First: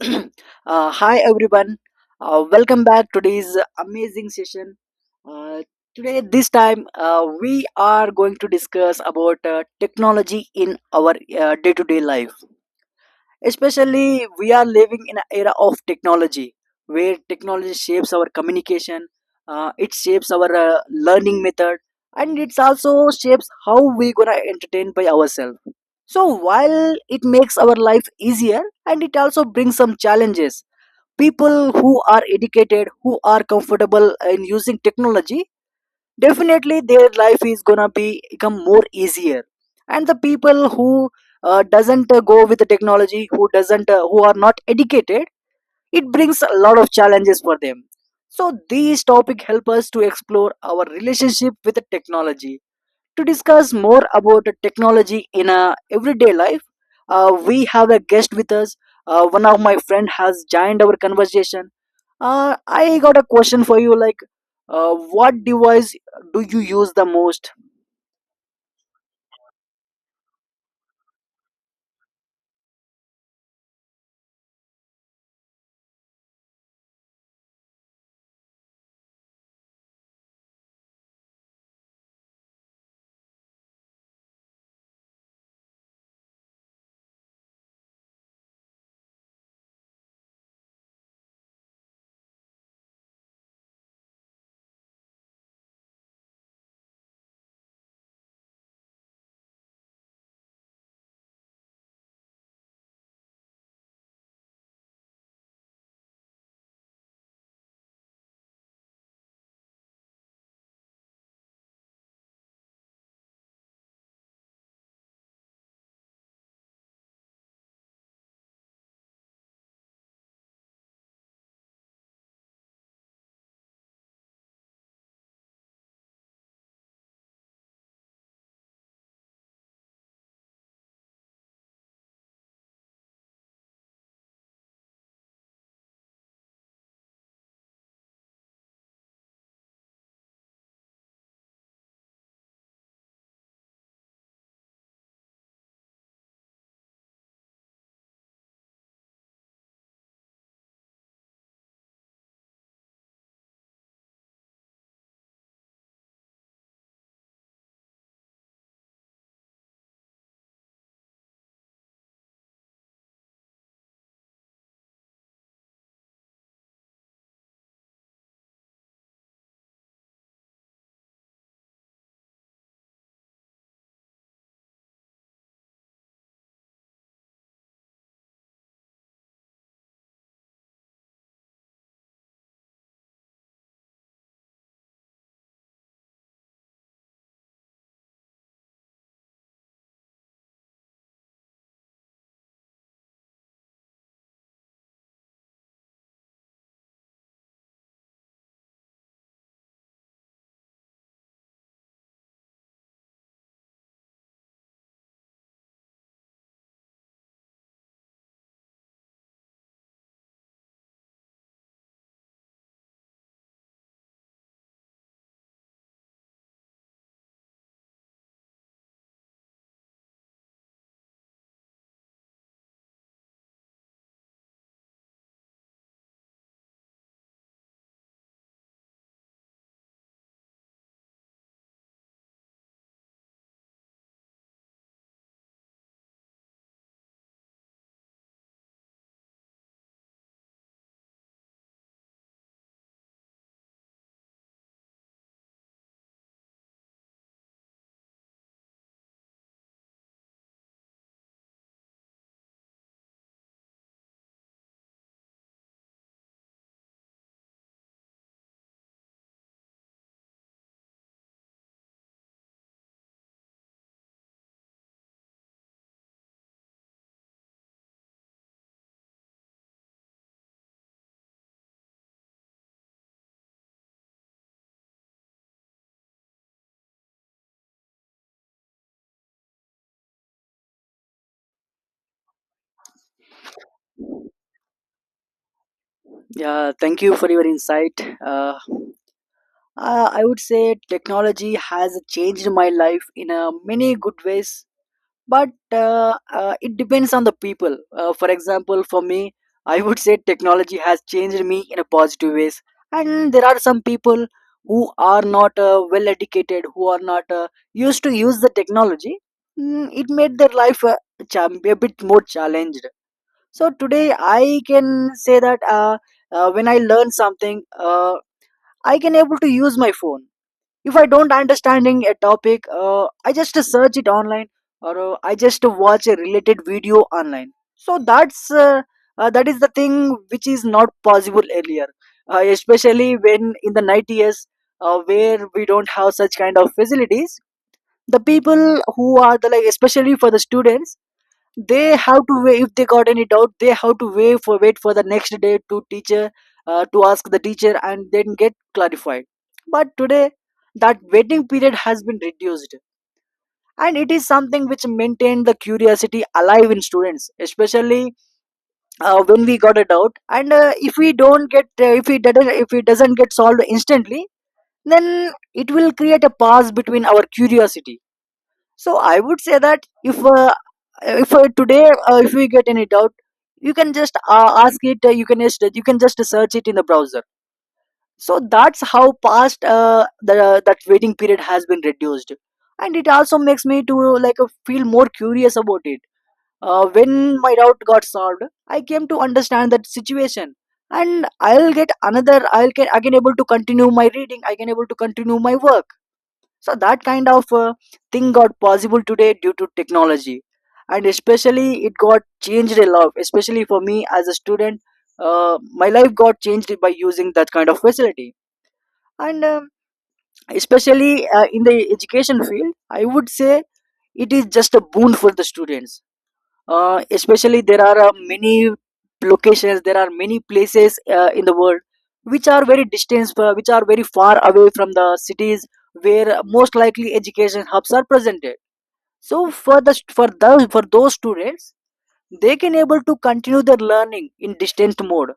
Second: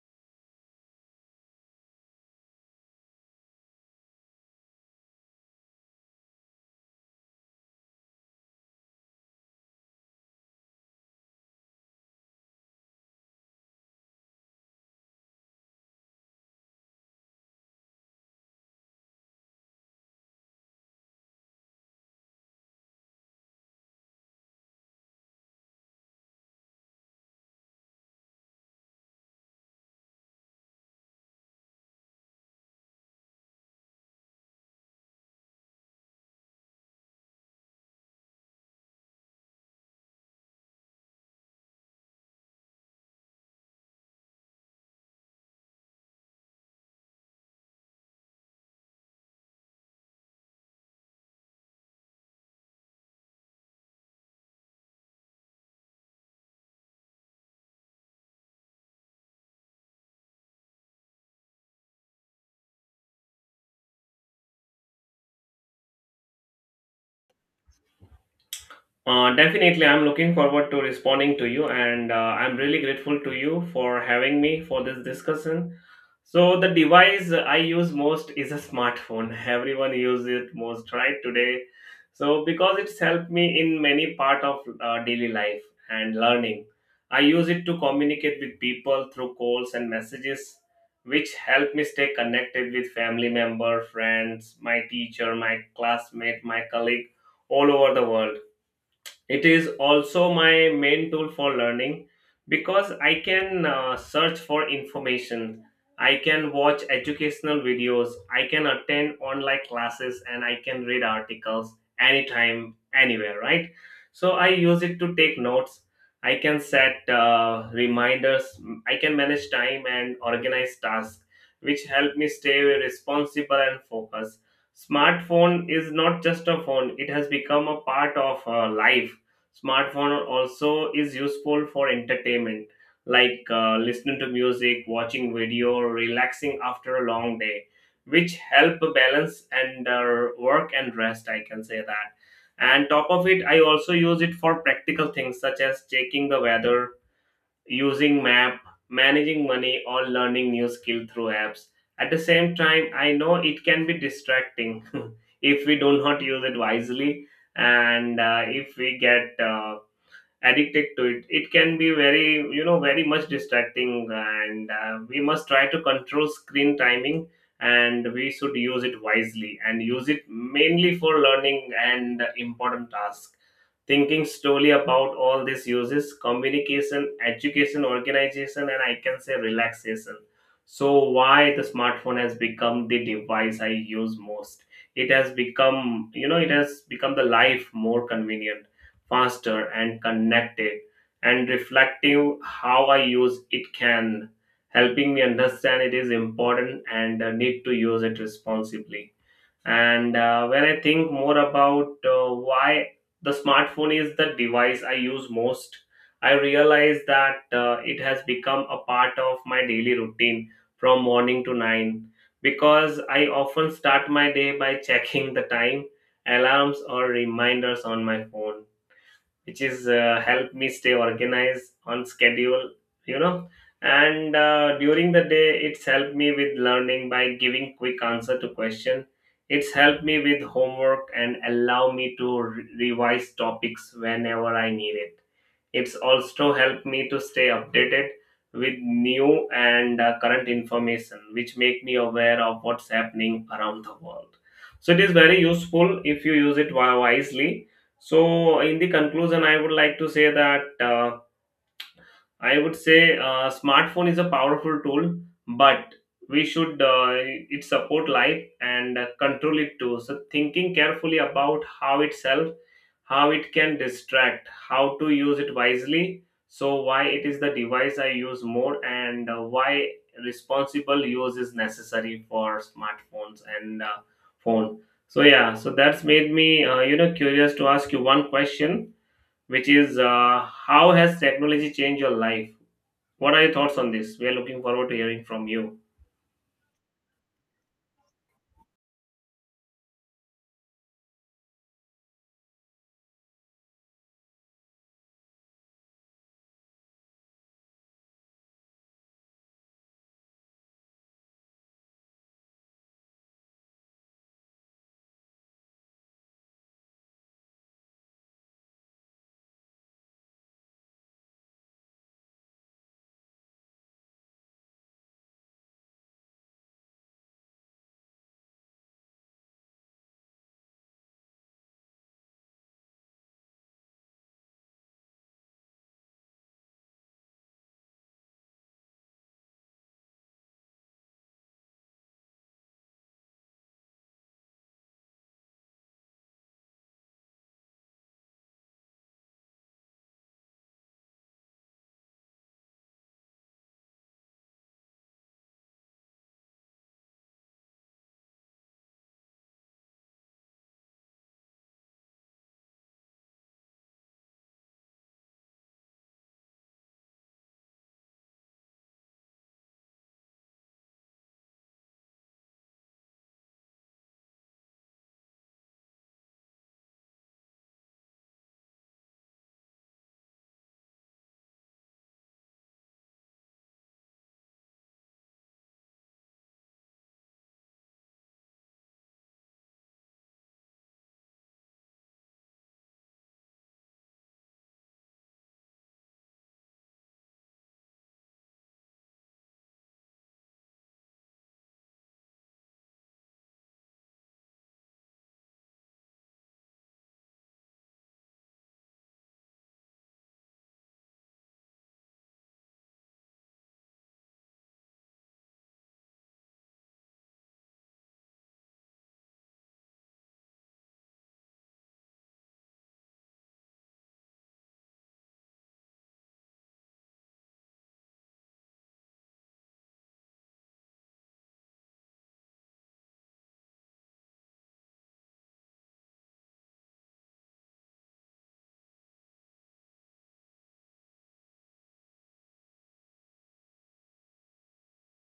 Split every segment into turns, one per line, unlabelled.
Hi everyone. Welcome back to today's amazing session. Uh, today this time, we are going to discuss about technology in our day-to-day life. Especially, we are living in an era of technology where technology shapes our communication. It shapes our learning method, and it also shapes how we gonna entertain by ourselves. So while it makes our life easier, and it also brings some challenges. People who are educated, who are comfortable in using technology, definitely their life is gonna be become more easier. And the people who doesn't go with the technology, who doesn't who are not educated, it brings a lot of challenges for them. So these topic help us to explore our relationship with the technology, to discuss more about the technology in a everyday life. We have a guest with us. One of my friend has joined our conversation. I got a question for you. Like, what device do you use the most?
Definitely, I'm looking forward to responding to you, and I'm really grateful to you for having me for this discussion. So, the device I use most is a smartphone. Everyone uses it most, right, today. So, because it's helped me in many part of daily life and learning, I use it to communicate with people through calls and messages, which help me stay connected with family member, friends, my teacher, my classmate, my colleague all over the world. It is also my main tool for learning because I can search for information, I can watch educational videos, I can attend online classes, and I can read articles anytime, anywhere, right? So I use it to take notes. I can set reminders, I can manage time and organize tasks, which help me stay responsible and focused. Smartphone is not just a phone, it has become a part of life. Smartphone also is useful for entertainment, like listening to music, watching video, or relaxing after a long day, which help balance and work and rest. I can say that. And top of it, I also use it for practical things such as checking the weather, using map, managing money, or learning new skill through apps. At the same time, I know it can be distracting if we do not use it wisely, and if we get addicted to it, can be very, very much distracting, and we must try to control screen timing, and we should use it wisely and use it mainly for learning and important tasks. Thinking slowly about all these uses, communication, education, organization, and I can say relaxation, so why the smartphone has become the device I use most. It has become, it has become the life more convenient, faster and connected, and reflective. How I use it can helping me understand it is important and need to use it responsibly. And when I think more about why the smartphone is the device I use most, I realize that it has become a part of my daily routine from morning to nine, because I often start my day by checking the time, alarms or reminders on my phone, which is help me stay organized on schedule, you know. And during the day it's helped me with learning by giving quick answer to question. It's helped me with homework and allow me to revise topics whenever I need it. It's also helped me to stay updated with new and current information, which make me aware of what's happening around the world. So it is very useful if you use it wisely. So, in the conclusion, I would like to say that I would say smartphone is a powerful tool, but we should it support life and control it too. So, thinking carefully about how itself, how it can distract, how to use it wisely. So, why it is the device I use more, and why responsible use is necessary for smartphones and phone. So, yeah, so that's made me curious to ask you one question, which is how has technology changed your life? What are your thoughts on this? We are looking forward to hearing from you.
Yeah, thank you for your insight. Uh, I would say technology has changed my life in many good ways. But it depends on the people, for example, for me, I would say technology has changed me in a positive ways. And there are some people who are not well educated, who are not used to use the technology. It made their life a bit more challenged. So today I can say that, when I learn something, uh, I can able to use my phone. If I don't understanding a topic, I just search it online, or I just watch a related video online. So that is the thing which is not possible earlier, especially when in the 90s, where we don't have such kind of facilities. The people who are the, like, especially for the students, they have to wait. If they got any doubt, they have to wait for the next day to teacher, to ask the teacher and then get clarified. But today, that waiting period has been reduced, and it is something which maintained the curiosity alive in students especially. When we got a doubt, and if we don't get, if it doesn't get solved instantly, then it will create a pause between our curiosity. So I would say that if today, if we get any doubt, you can just ask it, you can just search it in the browser. So that's how past the that waiting period has been reduced, and it also makes me to, like, feel more curious about it. When my doubt got solved, I came to understand that situation, and I'll get again able to continue my reading, I can able to continue my work. So that kind of thing got possible today due to technology, and especially it got changed a lot. Especially for me as a student, my life got changed by using that kind of facility. And especially, in the education field, I would say it is just a boon for the students. Especially, there are many locations, there are many places in the world, which are very distant, which are very far away from the cities, where most likely education hubs are presented. So for those students, they can able to continue their learning in distant mode,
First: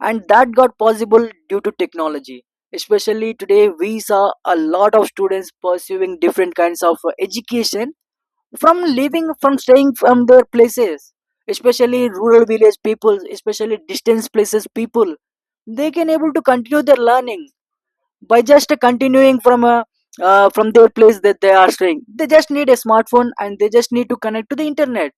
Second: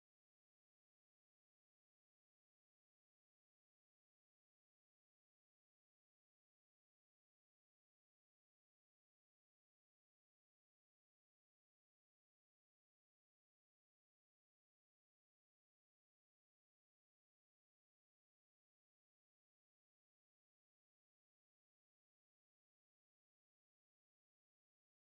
and that got possible due to technology. Especially today, we saw a lot of students pursuing different kinds of education from living, from staying from their places, especially rural village people, especially distance places people, they can able to continue their learning by just continuing from their place that they are staying. They just need a smartphone, and they just need to connect to the internet,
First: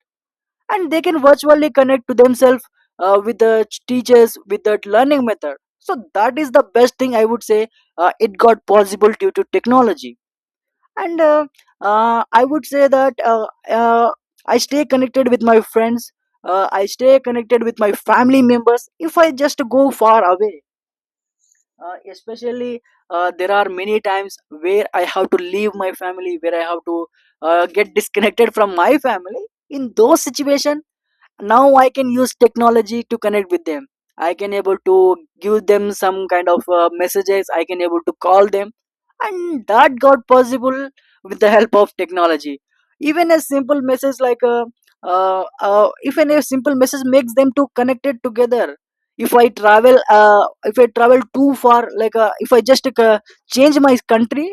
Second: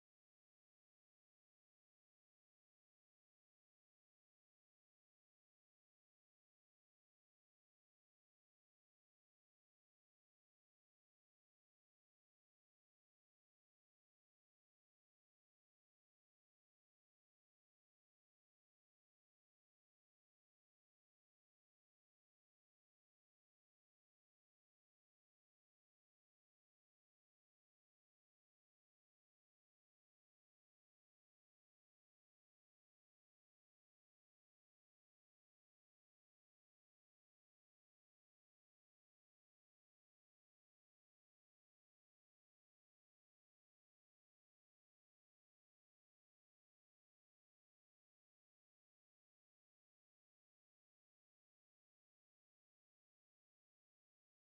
and they can virtually connect to themselves with the teachers with that learning method. So that is the best thing, I would say, it got possible due to technology. And I would say that, uh, I stay connected with my friends, I stay connected with my family members if I just go far away. Especially, there are many times where I have to leave my family, where I have to get disconnected from my family. In those situations, now I can use technology to connect with them. I can able to give them some kind of messages, I can able to call them, and that got possible with the help of technology. Even a simple message like a even a simple message makes them to connected together. If I travel too far, like, if I just change my country,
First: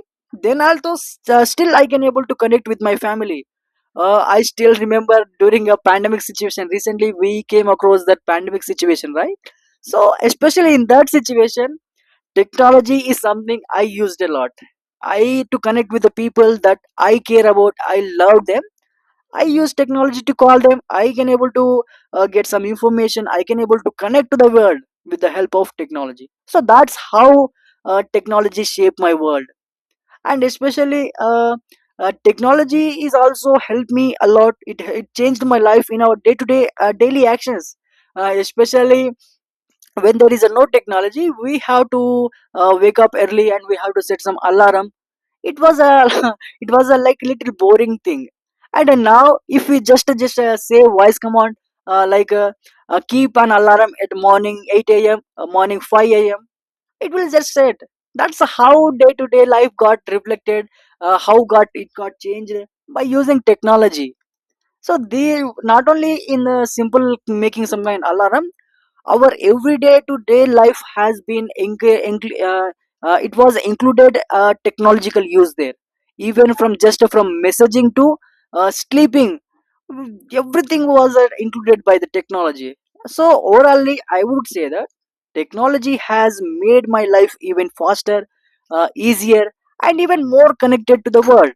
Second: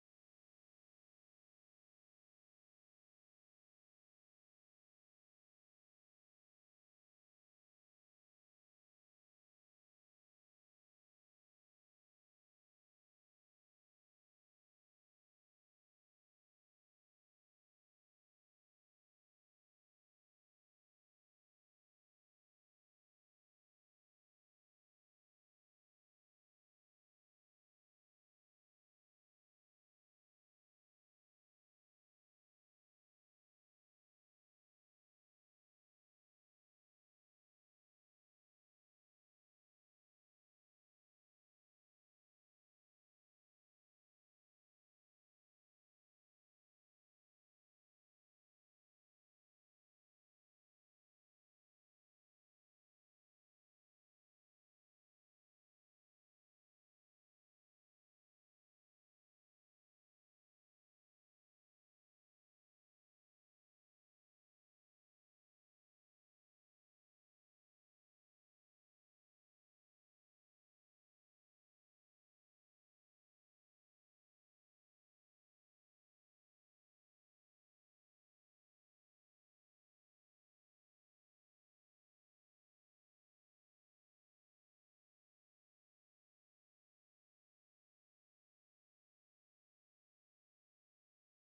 then also, still I can able to connect with my family. I still remember during a pandemic situation. Recently, we came across that pandemic situation, right? So, especially in that situation, technology is something I used a lot. I to connect with the people that I care about. I love them. I use technology to call them. I can able to get some information. I can able to connect to the world with the help of technology. So that's how technology shaped my world. And especially, technology is also helped me a lot, it changed my life in our day to day daily actions. Especially when there is a no technology, we have to wake up early, and we have to set some alarm. It was a It was a like little boring thing. And now if we just say voice command, uh, like uh, keep an alarm at morning 8 a.m., morning 5 a.m., it will just set. That's how day to day life got reflected, how got it got changed by using technology. So they, not only in simple making some an alarm, our everyday to day life has been enc- enc- it was included, technological use there. Even from just from messaging to sleeping, everything was included by the technology. So overallly, I would say that technology has made my life even faster, easier, and even more connected to the world.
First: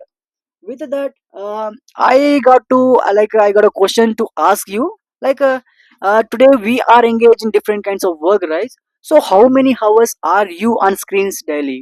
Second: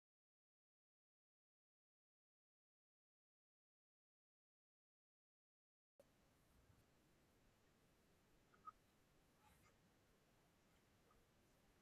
With that, i I got a question to ask you. Like, today we are engaged in different kinds of work, right? So how many hours are you on screens daily?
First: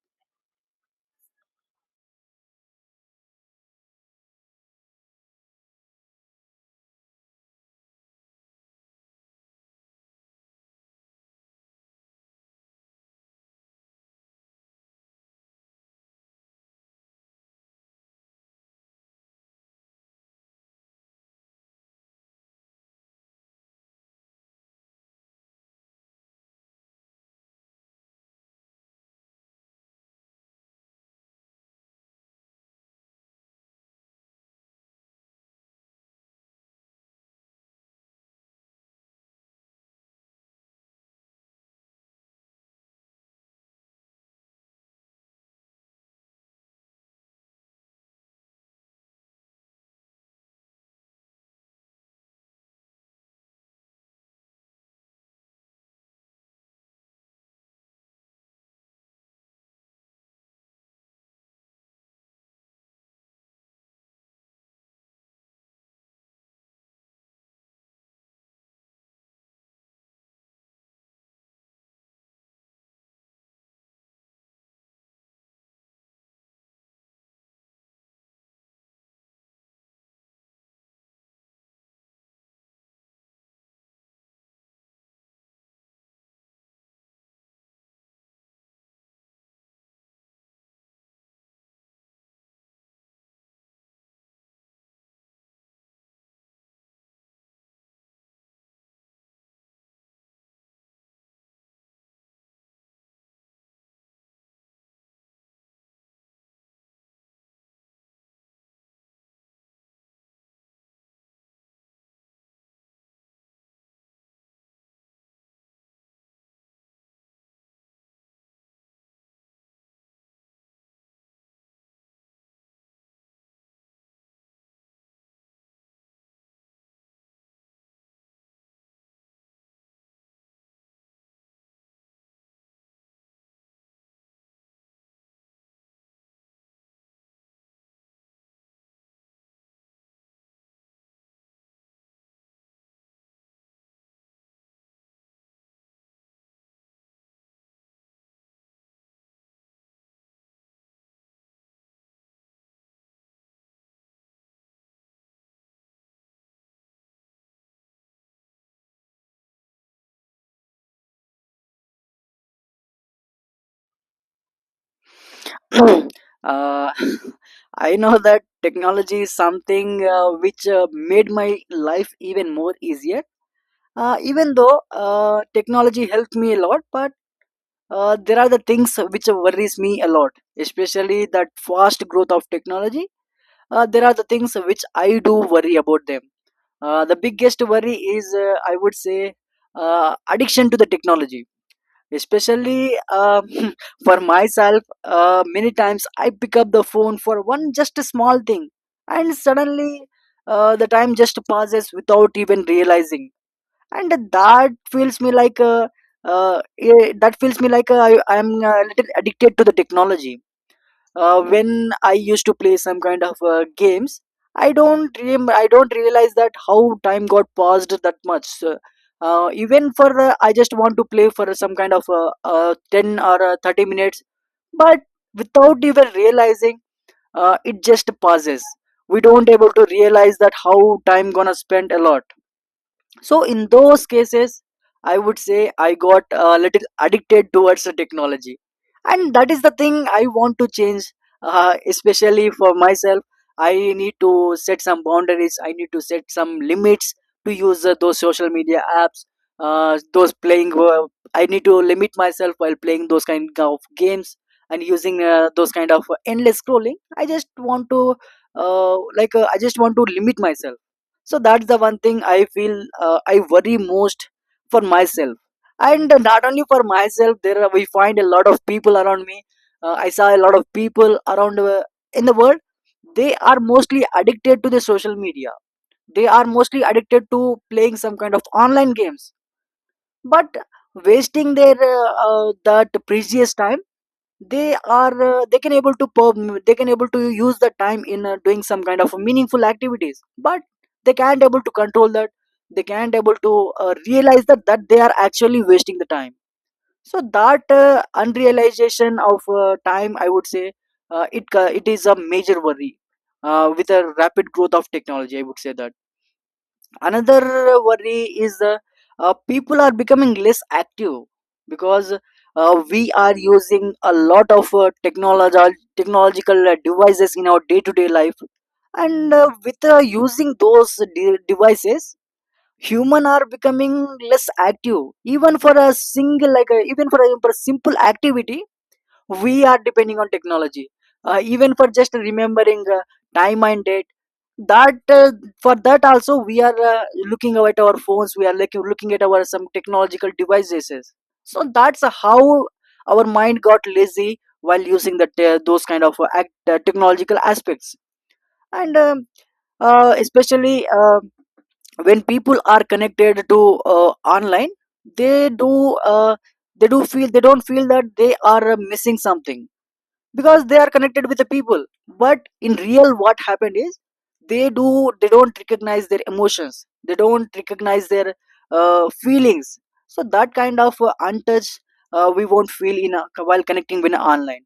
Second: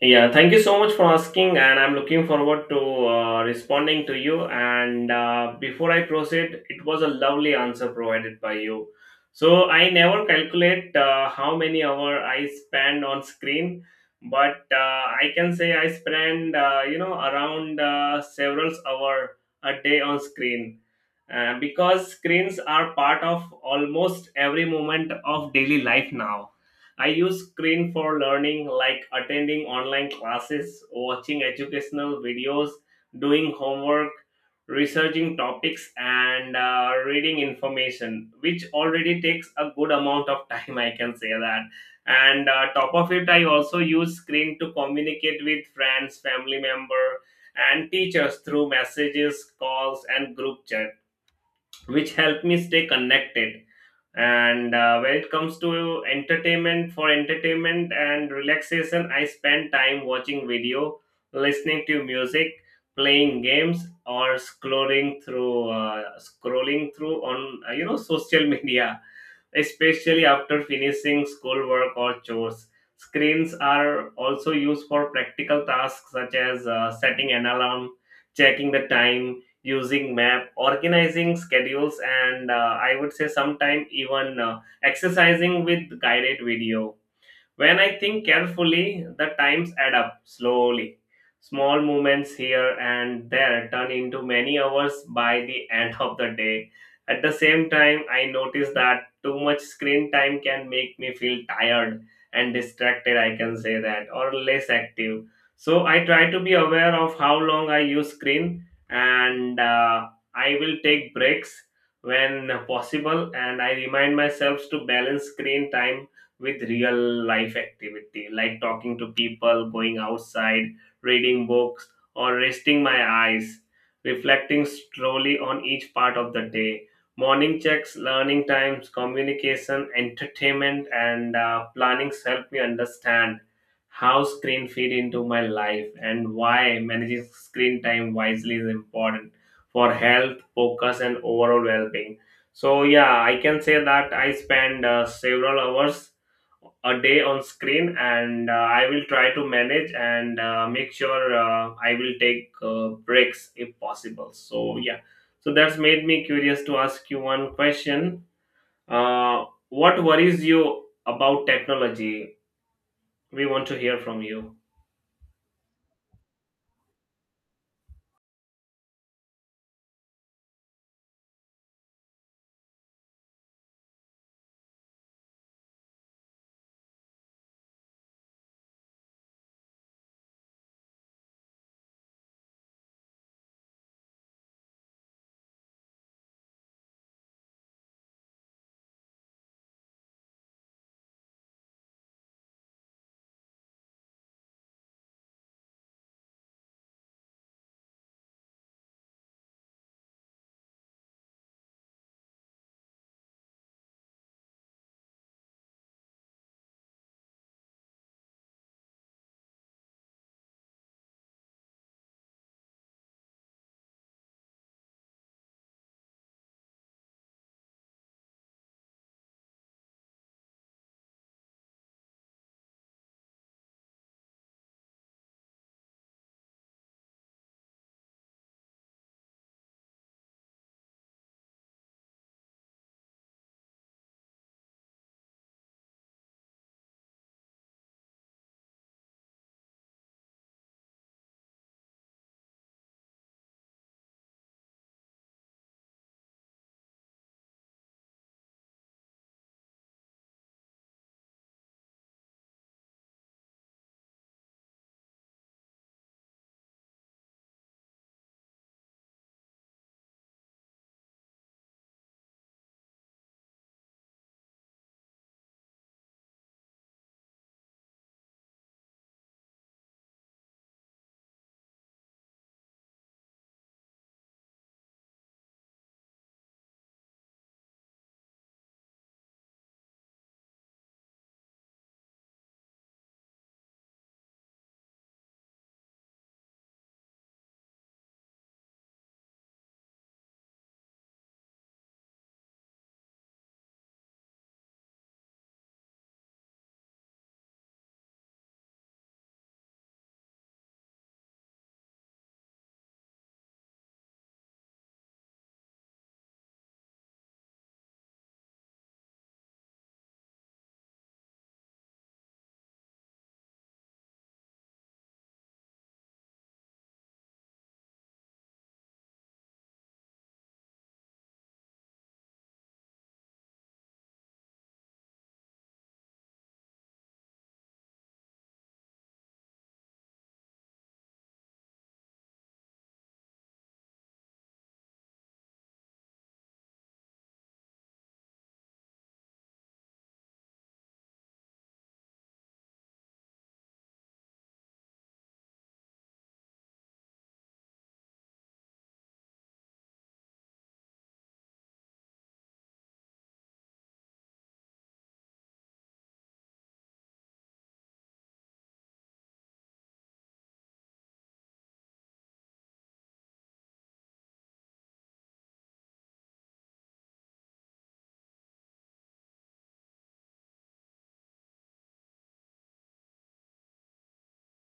Yeah, thank you so much for asking, and I'm looking forward to responding to you. And before I proceed, it was a lovely answer provided by you. So I never calculate how many hours I spend on screen, but I can say I spend, around several hours a day on screen, because screens are part of almost every moment of daily life now. I use screen for learning, like attending online classes, watching educational videos, doing homework, researching topics, and reading information, which already takes a good amount of time, I can say that. And top of it, I also use screen to communicate with friends, family member, and teachers through messages, calls, and group chat, which help me stay connected. And when it comes to entertainment, for entertainment and relaxation, I spend time watching video, listening to music, playing games, or scrolling through on, social media, especially after finishing schoolwork or chores. Screens are also used for practical tasks such as setting an alarm, checking the time, using map, organizing schedules, and I would say sometimes even exercising with guided video. When I think carefully, the times add up slowly. Small movements here and there turn into many hours by the end of the day. At the same time, I notice that too much screen time can make me feel tired and distracted, I can say that, or less active. So I try to be aware of how long I use screen, and I will take breaks when possible, and I remind myself to balance screen time with real life activity, like talking to people, going outside, reading books, or resting my eyes, reflecting slowly on each part of the day. Morning checks, learning times, communication, entertainment, and planning help me understand how screen feed into my life and why managing screen time wisely is important for health, focus, and overall well-being. So yeah, I can say that I spend several hours a day on screen, and I will try to manage, and make sure I will take breaks if possible. So yeah, so that's made me curious to ask you one question. uh, what worries you about technology? We want to hear from you.
uh, I know that technology is something which made my life even more easier. Even though technology helped me a lot, but there are the things which worries me a lot, especially that fast growth of technology. There are the things which I do worry about them. The biggest worry is, I would say, addiction to the technology. Especially, for myself, many times I pick up the phone for one just a small thing, and suddenly, the time just passes without even realizing. And that feels me like eh, that feels me like I, I'm a little addicted to the technology. When I used to play some kind of games, I don't realize that how time got passed that much. So, even for, I just want to play for some kind of 10 or 30 minutes, but without even realizing, it just passes. We don't able to realize that how time gonna spend a lot. So in those cases, I would say, I got a little addicted towards the technology, and that is the thing I want to change. Especially for myself, I need to set some boundaries, I need to set some limits to use those social media apps, those playing I need to limit myself while playing those kind of games, and using those kind of endless scrolling. I just want to limit myself. So that's the one thing I feel, I worry most for myself. And not only for myself, we find a lot of people around me. I saw a lot of people around, in the world, they are mostly addicted to the social media. They are mostly addicted to playing some kind of online games, but wasting their that precious time. They can able to use the time in doing some kind of meaningful activities, but they can't able to control that. They can't able to Realize that they are actually wasting the time. So that unrealization of time, I would say, it is a major worry. With a rapid growth of technology, I would say that another worry is people are becoming less active, because we are using a lot of technology technological devices in our day to day life. And with using those devices, human are becoming less active. Even for a even for a simple activity, we are depending on technology, even for just remembering time and date. That For that also we are looking at our phones. We are looking at our some technological devices. So that's how our mind got lazy while using those kind of technological aspects. And especially when people are connected to online, they do feel, they don't feel that they are missing something, because they are connected with the people. But in real, what happened is, they do they don't recognize their emotions, they don't recognize their feelings. So that kind of untouched, we won't feel while connecting with online.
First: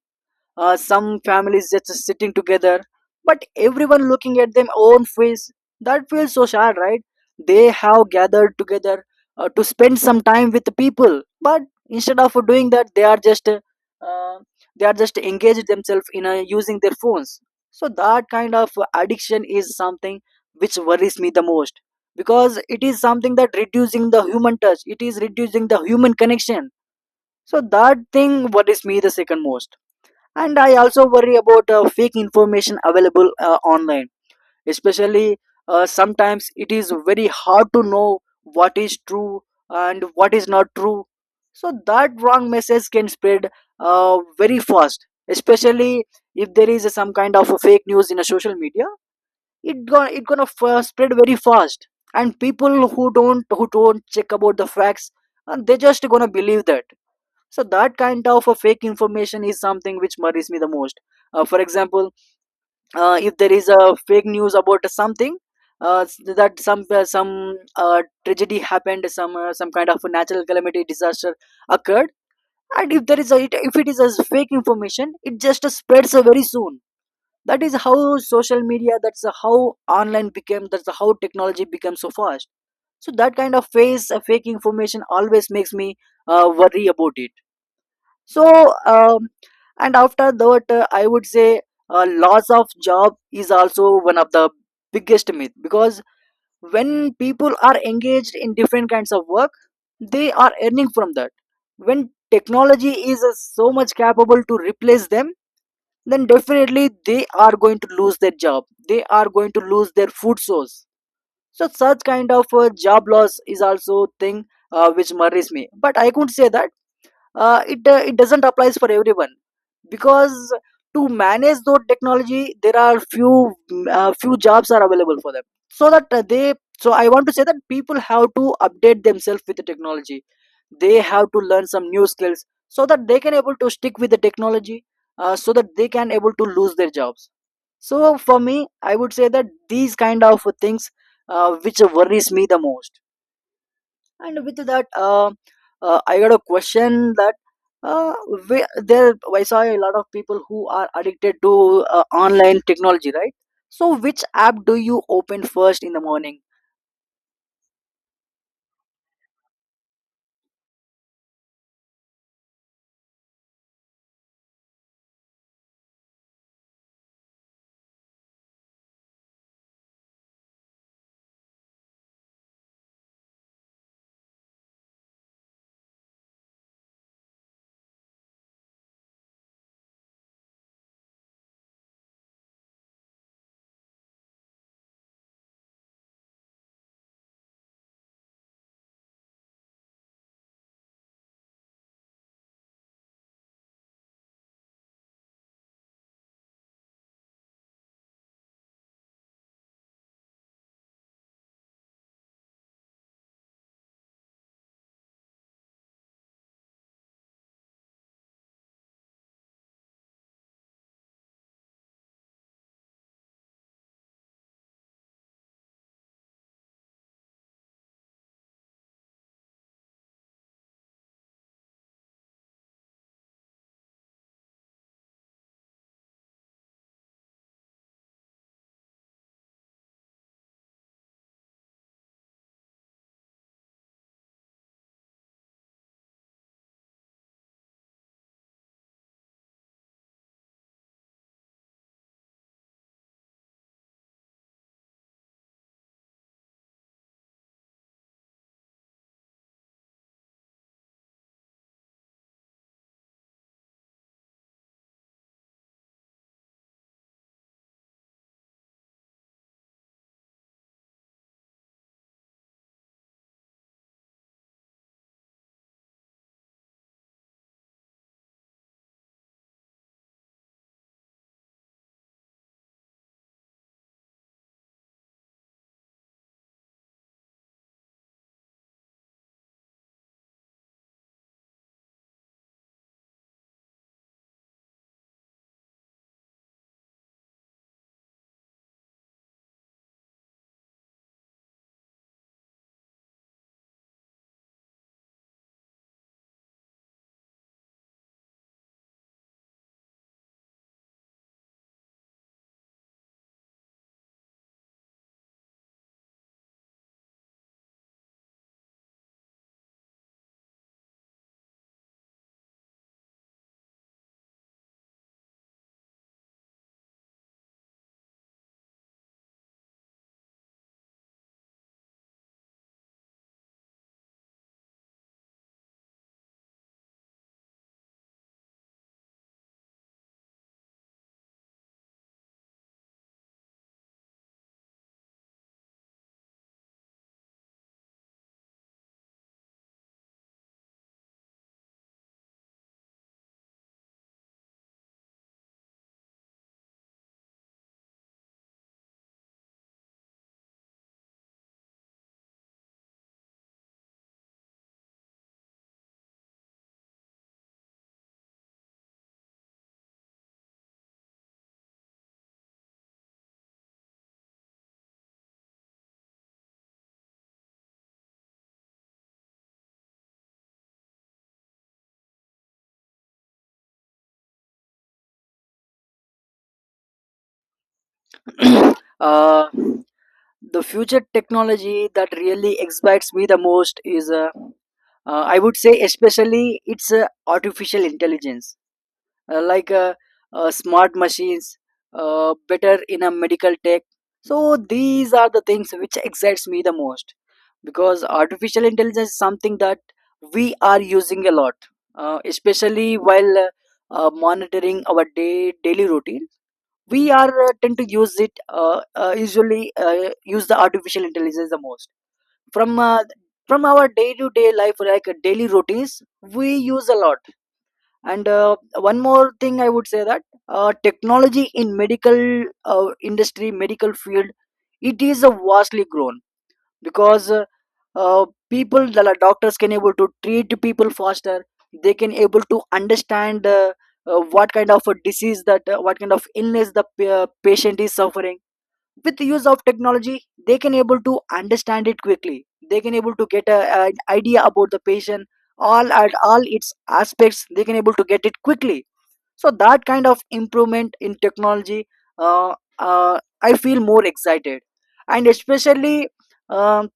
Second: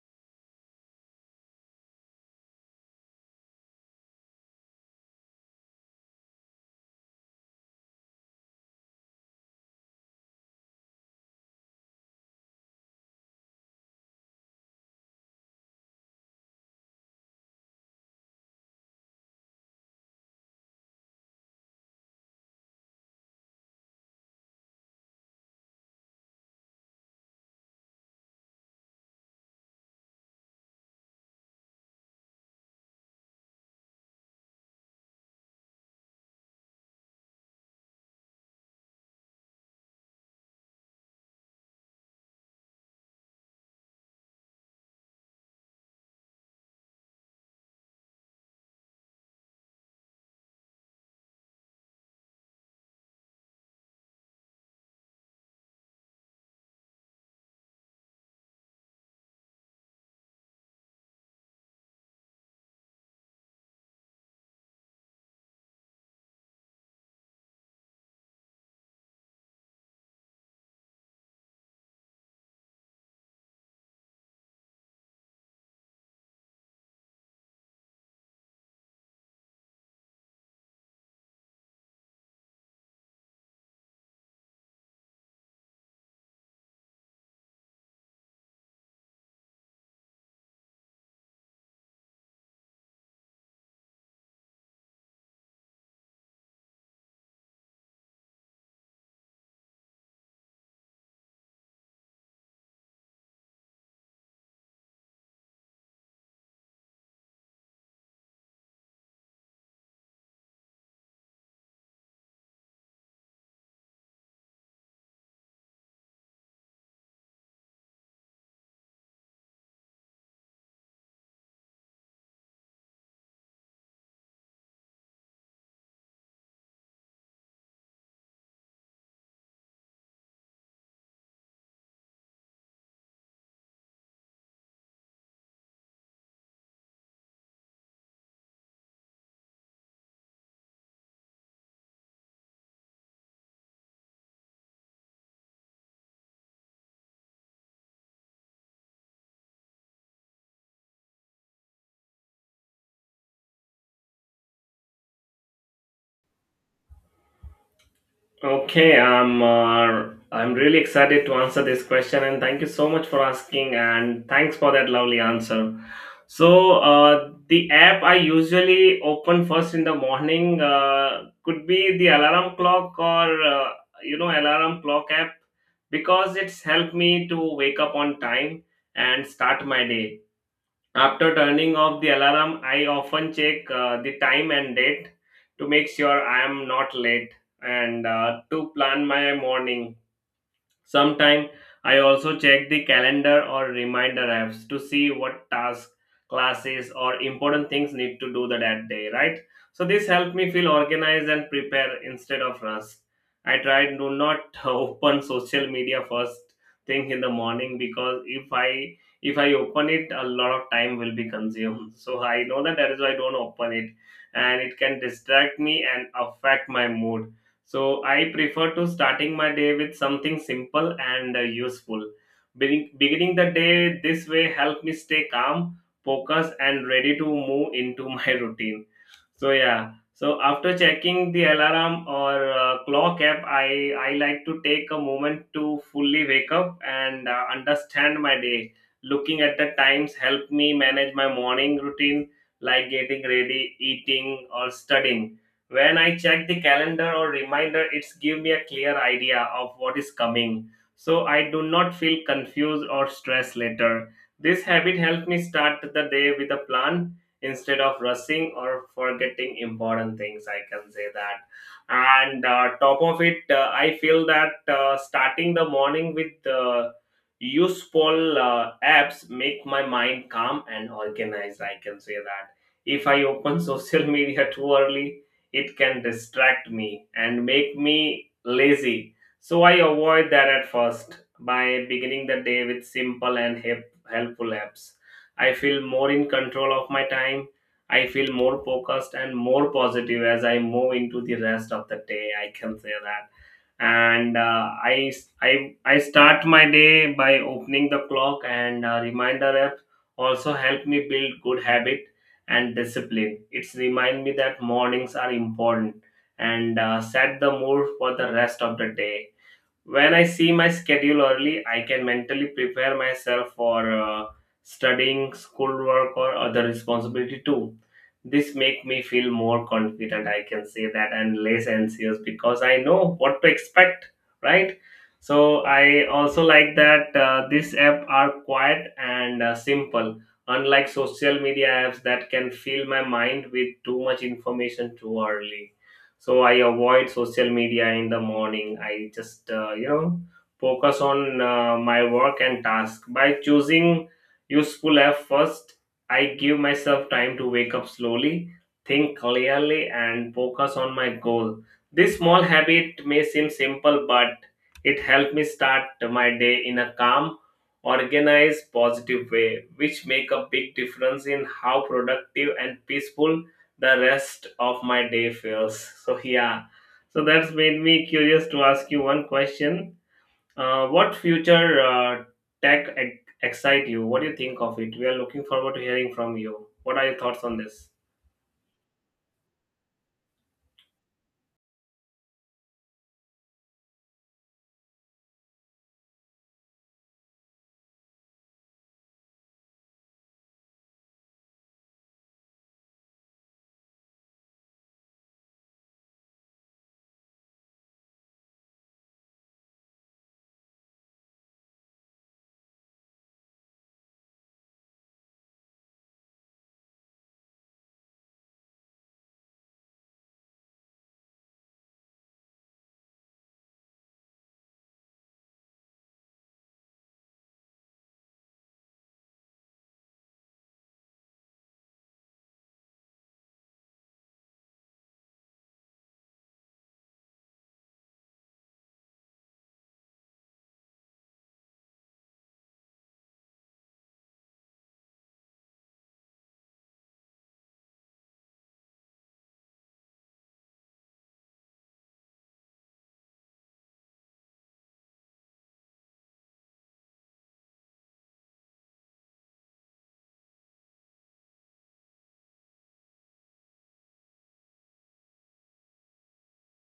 Some families just sitting together, but everyone looking at their own face. That feels so sad, right? They have gathered together to spend some time with the people, but instead of doing that, they are just engaged themselves in using their phones. So that kind of addiction is something which worries me the most, because it is something that reducing the human touch, it is reducing the human connection. So that thing worries me the second most. And I also worry about fake information available online. Especially sometimes it is very hard to know what is true and what is not true. So that wrong message can spread very fast. Especially if there is some kind of a fake news in a social media, it gonna spread very fast. And people who don't check about the facts, and they just gonna believe that. So that kind of a fake information is something which worries me the most. For example, if there is a fake news about something, that some tragedy happened, some kind of a natural calamity disaster occurred. And if there is a if it is as fake information, it just spreads very soon. That is how social media, that's how online became, that's how technology became so fast. So that kind of face fake information always makes me worry about it. So um, and after that, I would say loss of job is also one of the biggest myth, because when people are engaged in different kinds of work, they are earning from that. When technology is so much capable to replace them, then definitely they are going to lose their job, they are going to lose their food source. So such kind of job loss is also thing which worries me. But I could say that it doesn't applies for everyone, because to manage those technology, there are few jobs are available for them. So that uh, they so I want to say that people have to update themselves with the technology. They have to learn some new skills, so that they can able to stick with the technology, so that they can able to lose their jobs. So for me, I would say that these kind of things which worries me the most. And with that, I got a question that, uh, there I saw a lot of people who are addicted to online technology, right? So, which app do you open first in the morning?
Okay, I'm really excited to answer this question, and thank you so much for asking, and thanks for that lovely answer. So the app I usually open first in the morning could be the alarm clock, or alarm clock app, because it's helped me to wake up on time and start my day. After turning off the alarm, I often check the time and date to make sure I am not late and to plan my morning. Sometime I also check the calendar or reminder apps to see what tasks, classes, or important things need to do that, that day, right? So this helped me feel organized and prepare instead of rushed. I try to not open social media first thing in the morning, because if I open it, a lot of time will be consumed. So I know that that is why I don't open it, and it can distract me and affect my mood, so I prefer to starting my day with something simple and useful. Beginning the day this way help me stay calm, focused, and ready to move into my routine, so yeah. So after checking the alarm or clock app, I like to take a moment to fully wake up and understand my day. Looking at the times help me manage my morning routine, like getting ready, eating, or studying. When I check the calendar or reminder, it's give me a clear idea of what is coming. So I do not feel confused or stressed later. This habit helps me start the day with a plan instead of rushing or forgetting important things, I can say that. And top of it, I feel that starting the morning with useful apps make my mind calm and organized, I can say that. If I open social media too early, it can distract me and make me lazy, so I avoid that at first. By beginning the day with simple and helpful apps, I feel more in control of my time. I feel more focused and more positive as I move into the rest of the day. I can say that. And I start my day by opening the clock and reminder app, also help me build good habit and discipline. It's remind me that mornings are important and set the mood for the rest of the day. When I see my schedule early, I can mentally prepare myself for studying, schoolwork, or other responsibility too. This make me feel more confident, I can say that, and less anxious because I know what to expect, right? So I also like that this app are quiet and simple. Unlike social media apps that can fill my mind with too much information too early, so I avoid social media in the morning. I just, focus on my work and task. By choosing useful app first, I give myself time to wake up slowly, think clearly, and focus on my goal. This small habit may seem simple, but it helped me start my day in a calm, organized, positive way, which make a big difference in how productive and peaceful the rest of my day feels. So yeah, so that's made me curious to ask you one question. What future tech excite you? What do you think of it? We are looking forward to hearing from you. What are your thoughts on this?
uh, the future technology that really excites me the most is, I would say, especially it's artificial intelligence, uh, like uh, smart machines, better in a medical tech. So these are the things which excites me the most, because artificial intelligence is something that we are using a lot, especially while monitoring our day daily routine. We are tend to use it usually use the artificial intelligence the most from uh, from our day to day life, like daily routines we use a lot. And one more thing I would say, that technology in medical industry, medical field, it is a vastly grown. Because people doctors can able to treat people faster. They can able to understand what kind of a disease that, what kind of illness patient is suffering, with the use of technology they can able to understand it quickly. They can able to an idea about the patient, all at all its aspects they can able to get it quickly. So that kind of improvement in technology, uh, I feel more excited. And um,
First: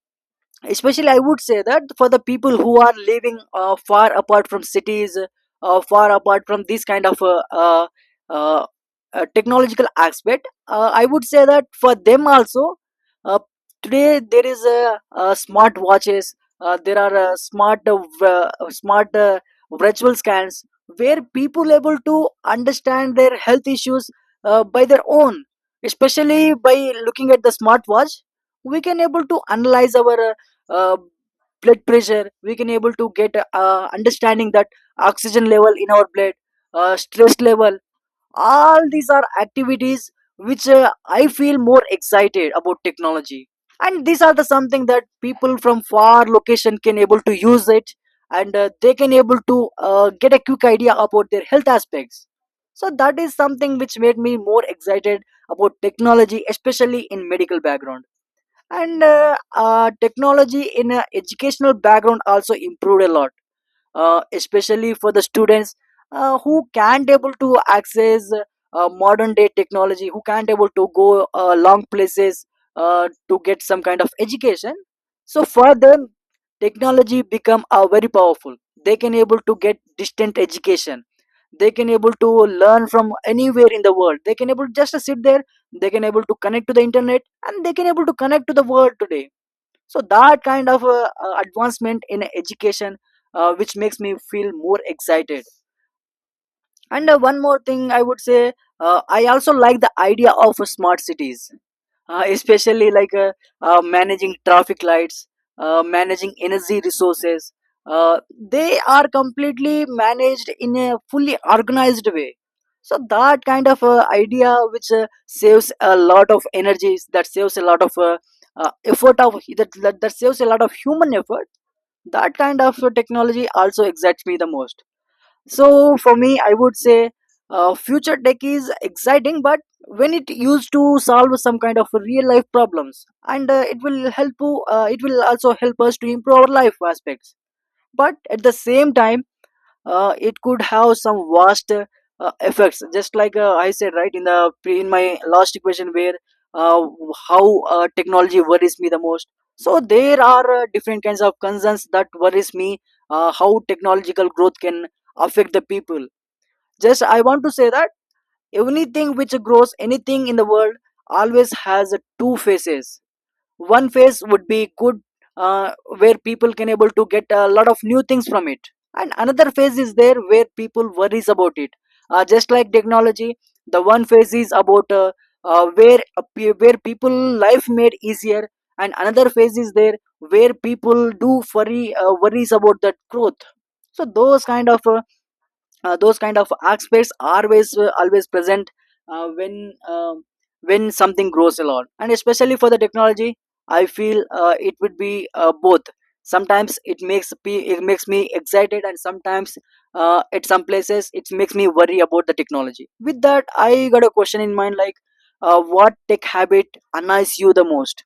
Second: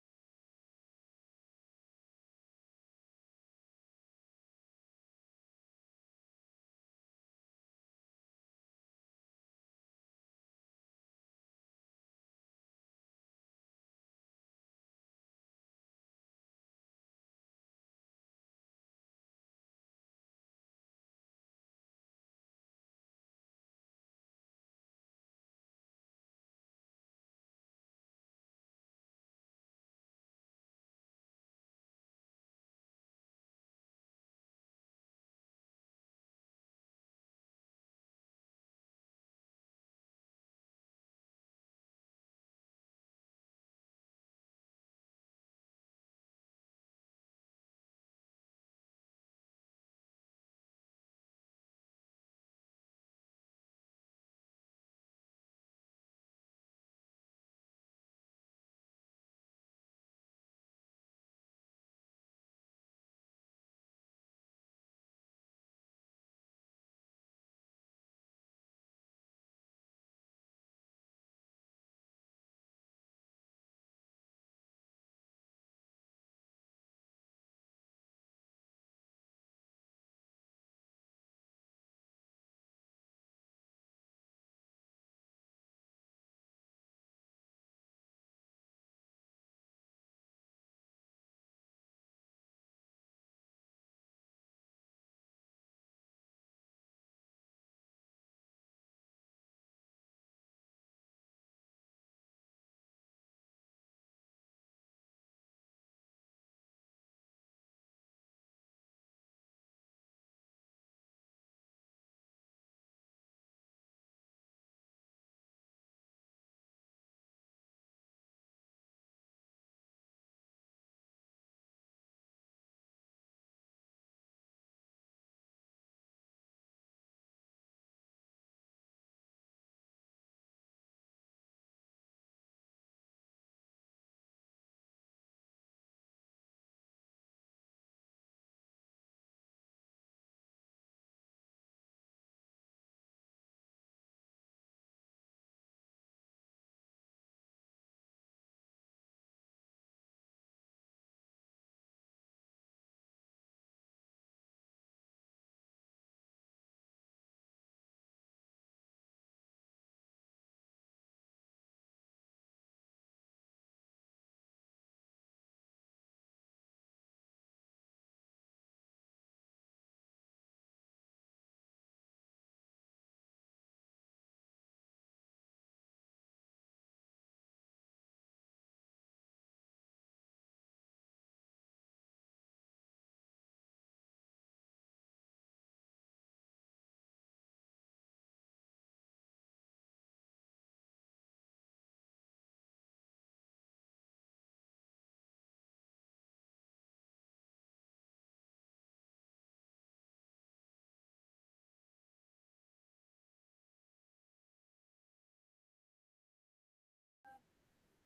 especially I would say that for the people who are living far apart from cities, far apart from this kind of uh, technological aspect, I would say that for them also, uh, today there is smart watches, there are smart v- smart virtual scans, where people able to understand their health issues by their own. Especially by looking at the smartwatch, we can able to analyze our uh, blood pressure. We can able to get understanding that oxygen level in our blood, stress level. All these are activities which I feel more excited about technology. And these are the something that people from far location can able to use it, and they can able to get a quick idea about their health aspects. So that is something which made me more excited about technology, especially in medical background. And technology in educational background also improved a lot. Especially for the students who can't able to access modern day technology, who can't able to go long places to get some kind of education. So for them, technology become very powerful. They can able to get distant education, they can able to learn from anywhere in the world, they can able just sit there, they can able to connect to the internet, and they can able to connect to the world today. So that kind of advancement in education, which makes me feel more excited. And one more thing I would say, I also like the idea of smart cities. Especially managing traffic lights, managing energy resources, uh, they are completely managed in a fully organized way. So that kind of idea which saves a lot of energies, that saves a lot of effort of that saves a lot of human effort. That kind of technology also excites me the most. So for me, I would say future tech is exciting, but when it used to solve some kind of real life problems, and it will help. It will also help us to improve our life aspects. But at the same time, it could have some vast effects. Just like I said, right in the pre- in my last equation, where uh, how technology worries me the most. So there are different kinds of concerns that worries me. How technological growth can affect the people. Just I want to say that anything which grows, anything in the world always has two faces. One face would be good, uh, where people can able to get a lot of new things from it, and another phase is there where people worries about it. Just like technology, the one phase is about where people life made easier, and another phase is there where people do worry worries about that growth. So those kind of aspects are always present uh, when um when something grows a lot. And especially for the technology, I feel it would be both. Sometimes it makes it makes me excited, and sometimes at some places it makes me worry about the technology. With that, I got a question in mind, like, what tech habit annoys you the most?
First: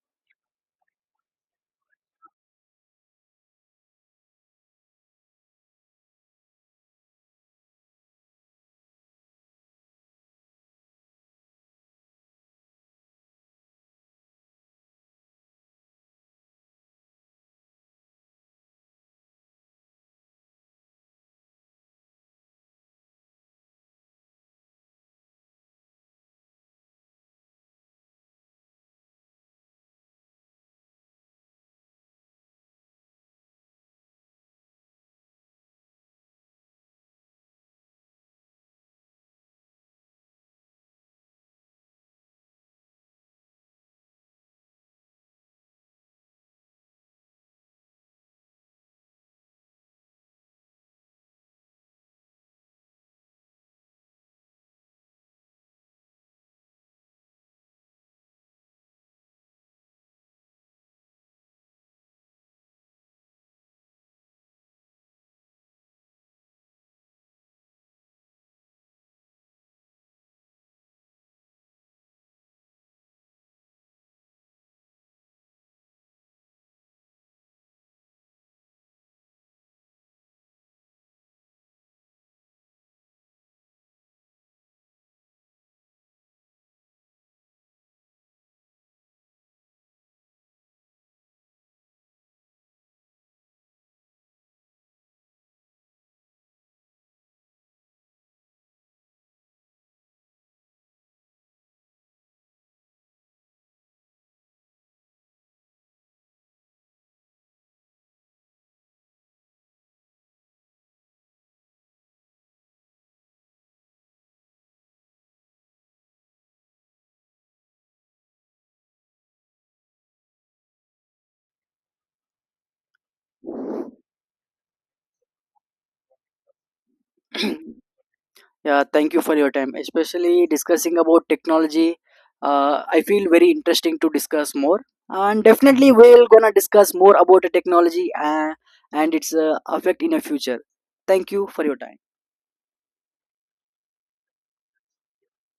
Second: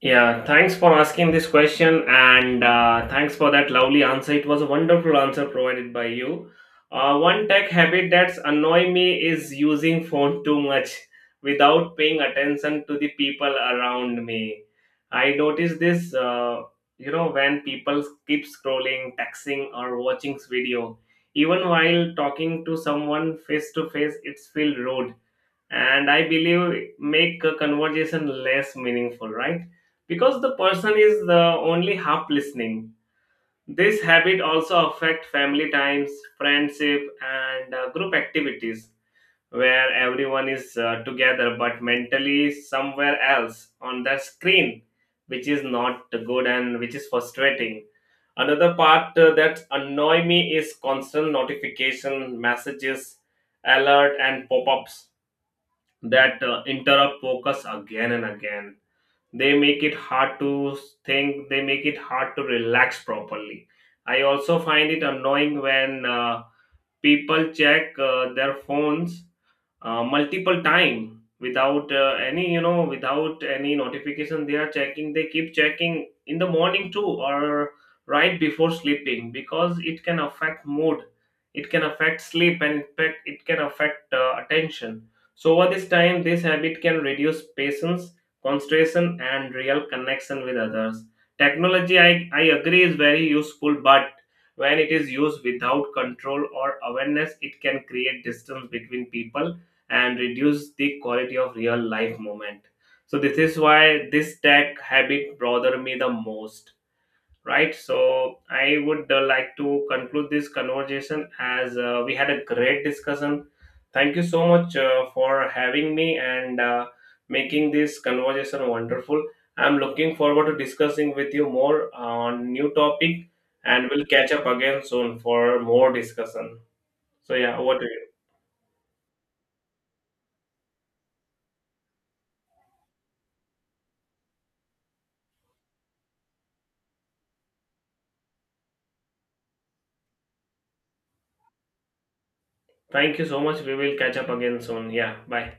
Yeah, thanks for asking this question, and thanks for that lovely answer. It was a wonderful answer provided by you. One tech habit that's annoy me is using phone too much without paying attention to the people around me. I notice this, when people keep scrolling, texting, or watching video, even while talking to someone face to face, it's feel rude, and I believe make a conversation less meaningful, right, because the person is the only half listening. This habit also affect family times, friendship, and group activities where everyone is together but mentally somewhere else on the screen, which is not good and which is frustrating. Another part that annoy me is constant notification messages, alert, and pop-ups that interrupt focus again and again. They make it hard to think, they make it hard to relax properly. I also find it annoying when people check their phones multiple time without any you know without any notification. They are checking they keep checking in the morning too, or right before sleeping, because it can affect mood, it can affect sleep, and in fact it can affect attention. So over this time this habit can reduce patience, concentration, and real connection with others. Technology, I agree, is very useful, but when it is used without control or awareness, it can create distance between people and reduce the quality of real life moment. So this is why this tech habit bother me the most. Right, so I would like to conclude this conversation, as we had a great discussion. Thank you so much for having me, and making this conversation wonderful. I'm looking forward to discussing with you more on new topic, and we'll catch up again soon for more discussion. So yeah, over to you.
Yeah, thank you for your time. Especially discussing about technology, I feel very interesting to discuss more. And definitely, we're gonna discuss more about the technology, and its effect in the future. Thank you for your time.
Thank you so much. We will catch up again soon. Yeah. Bye.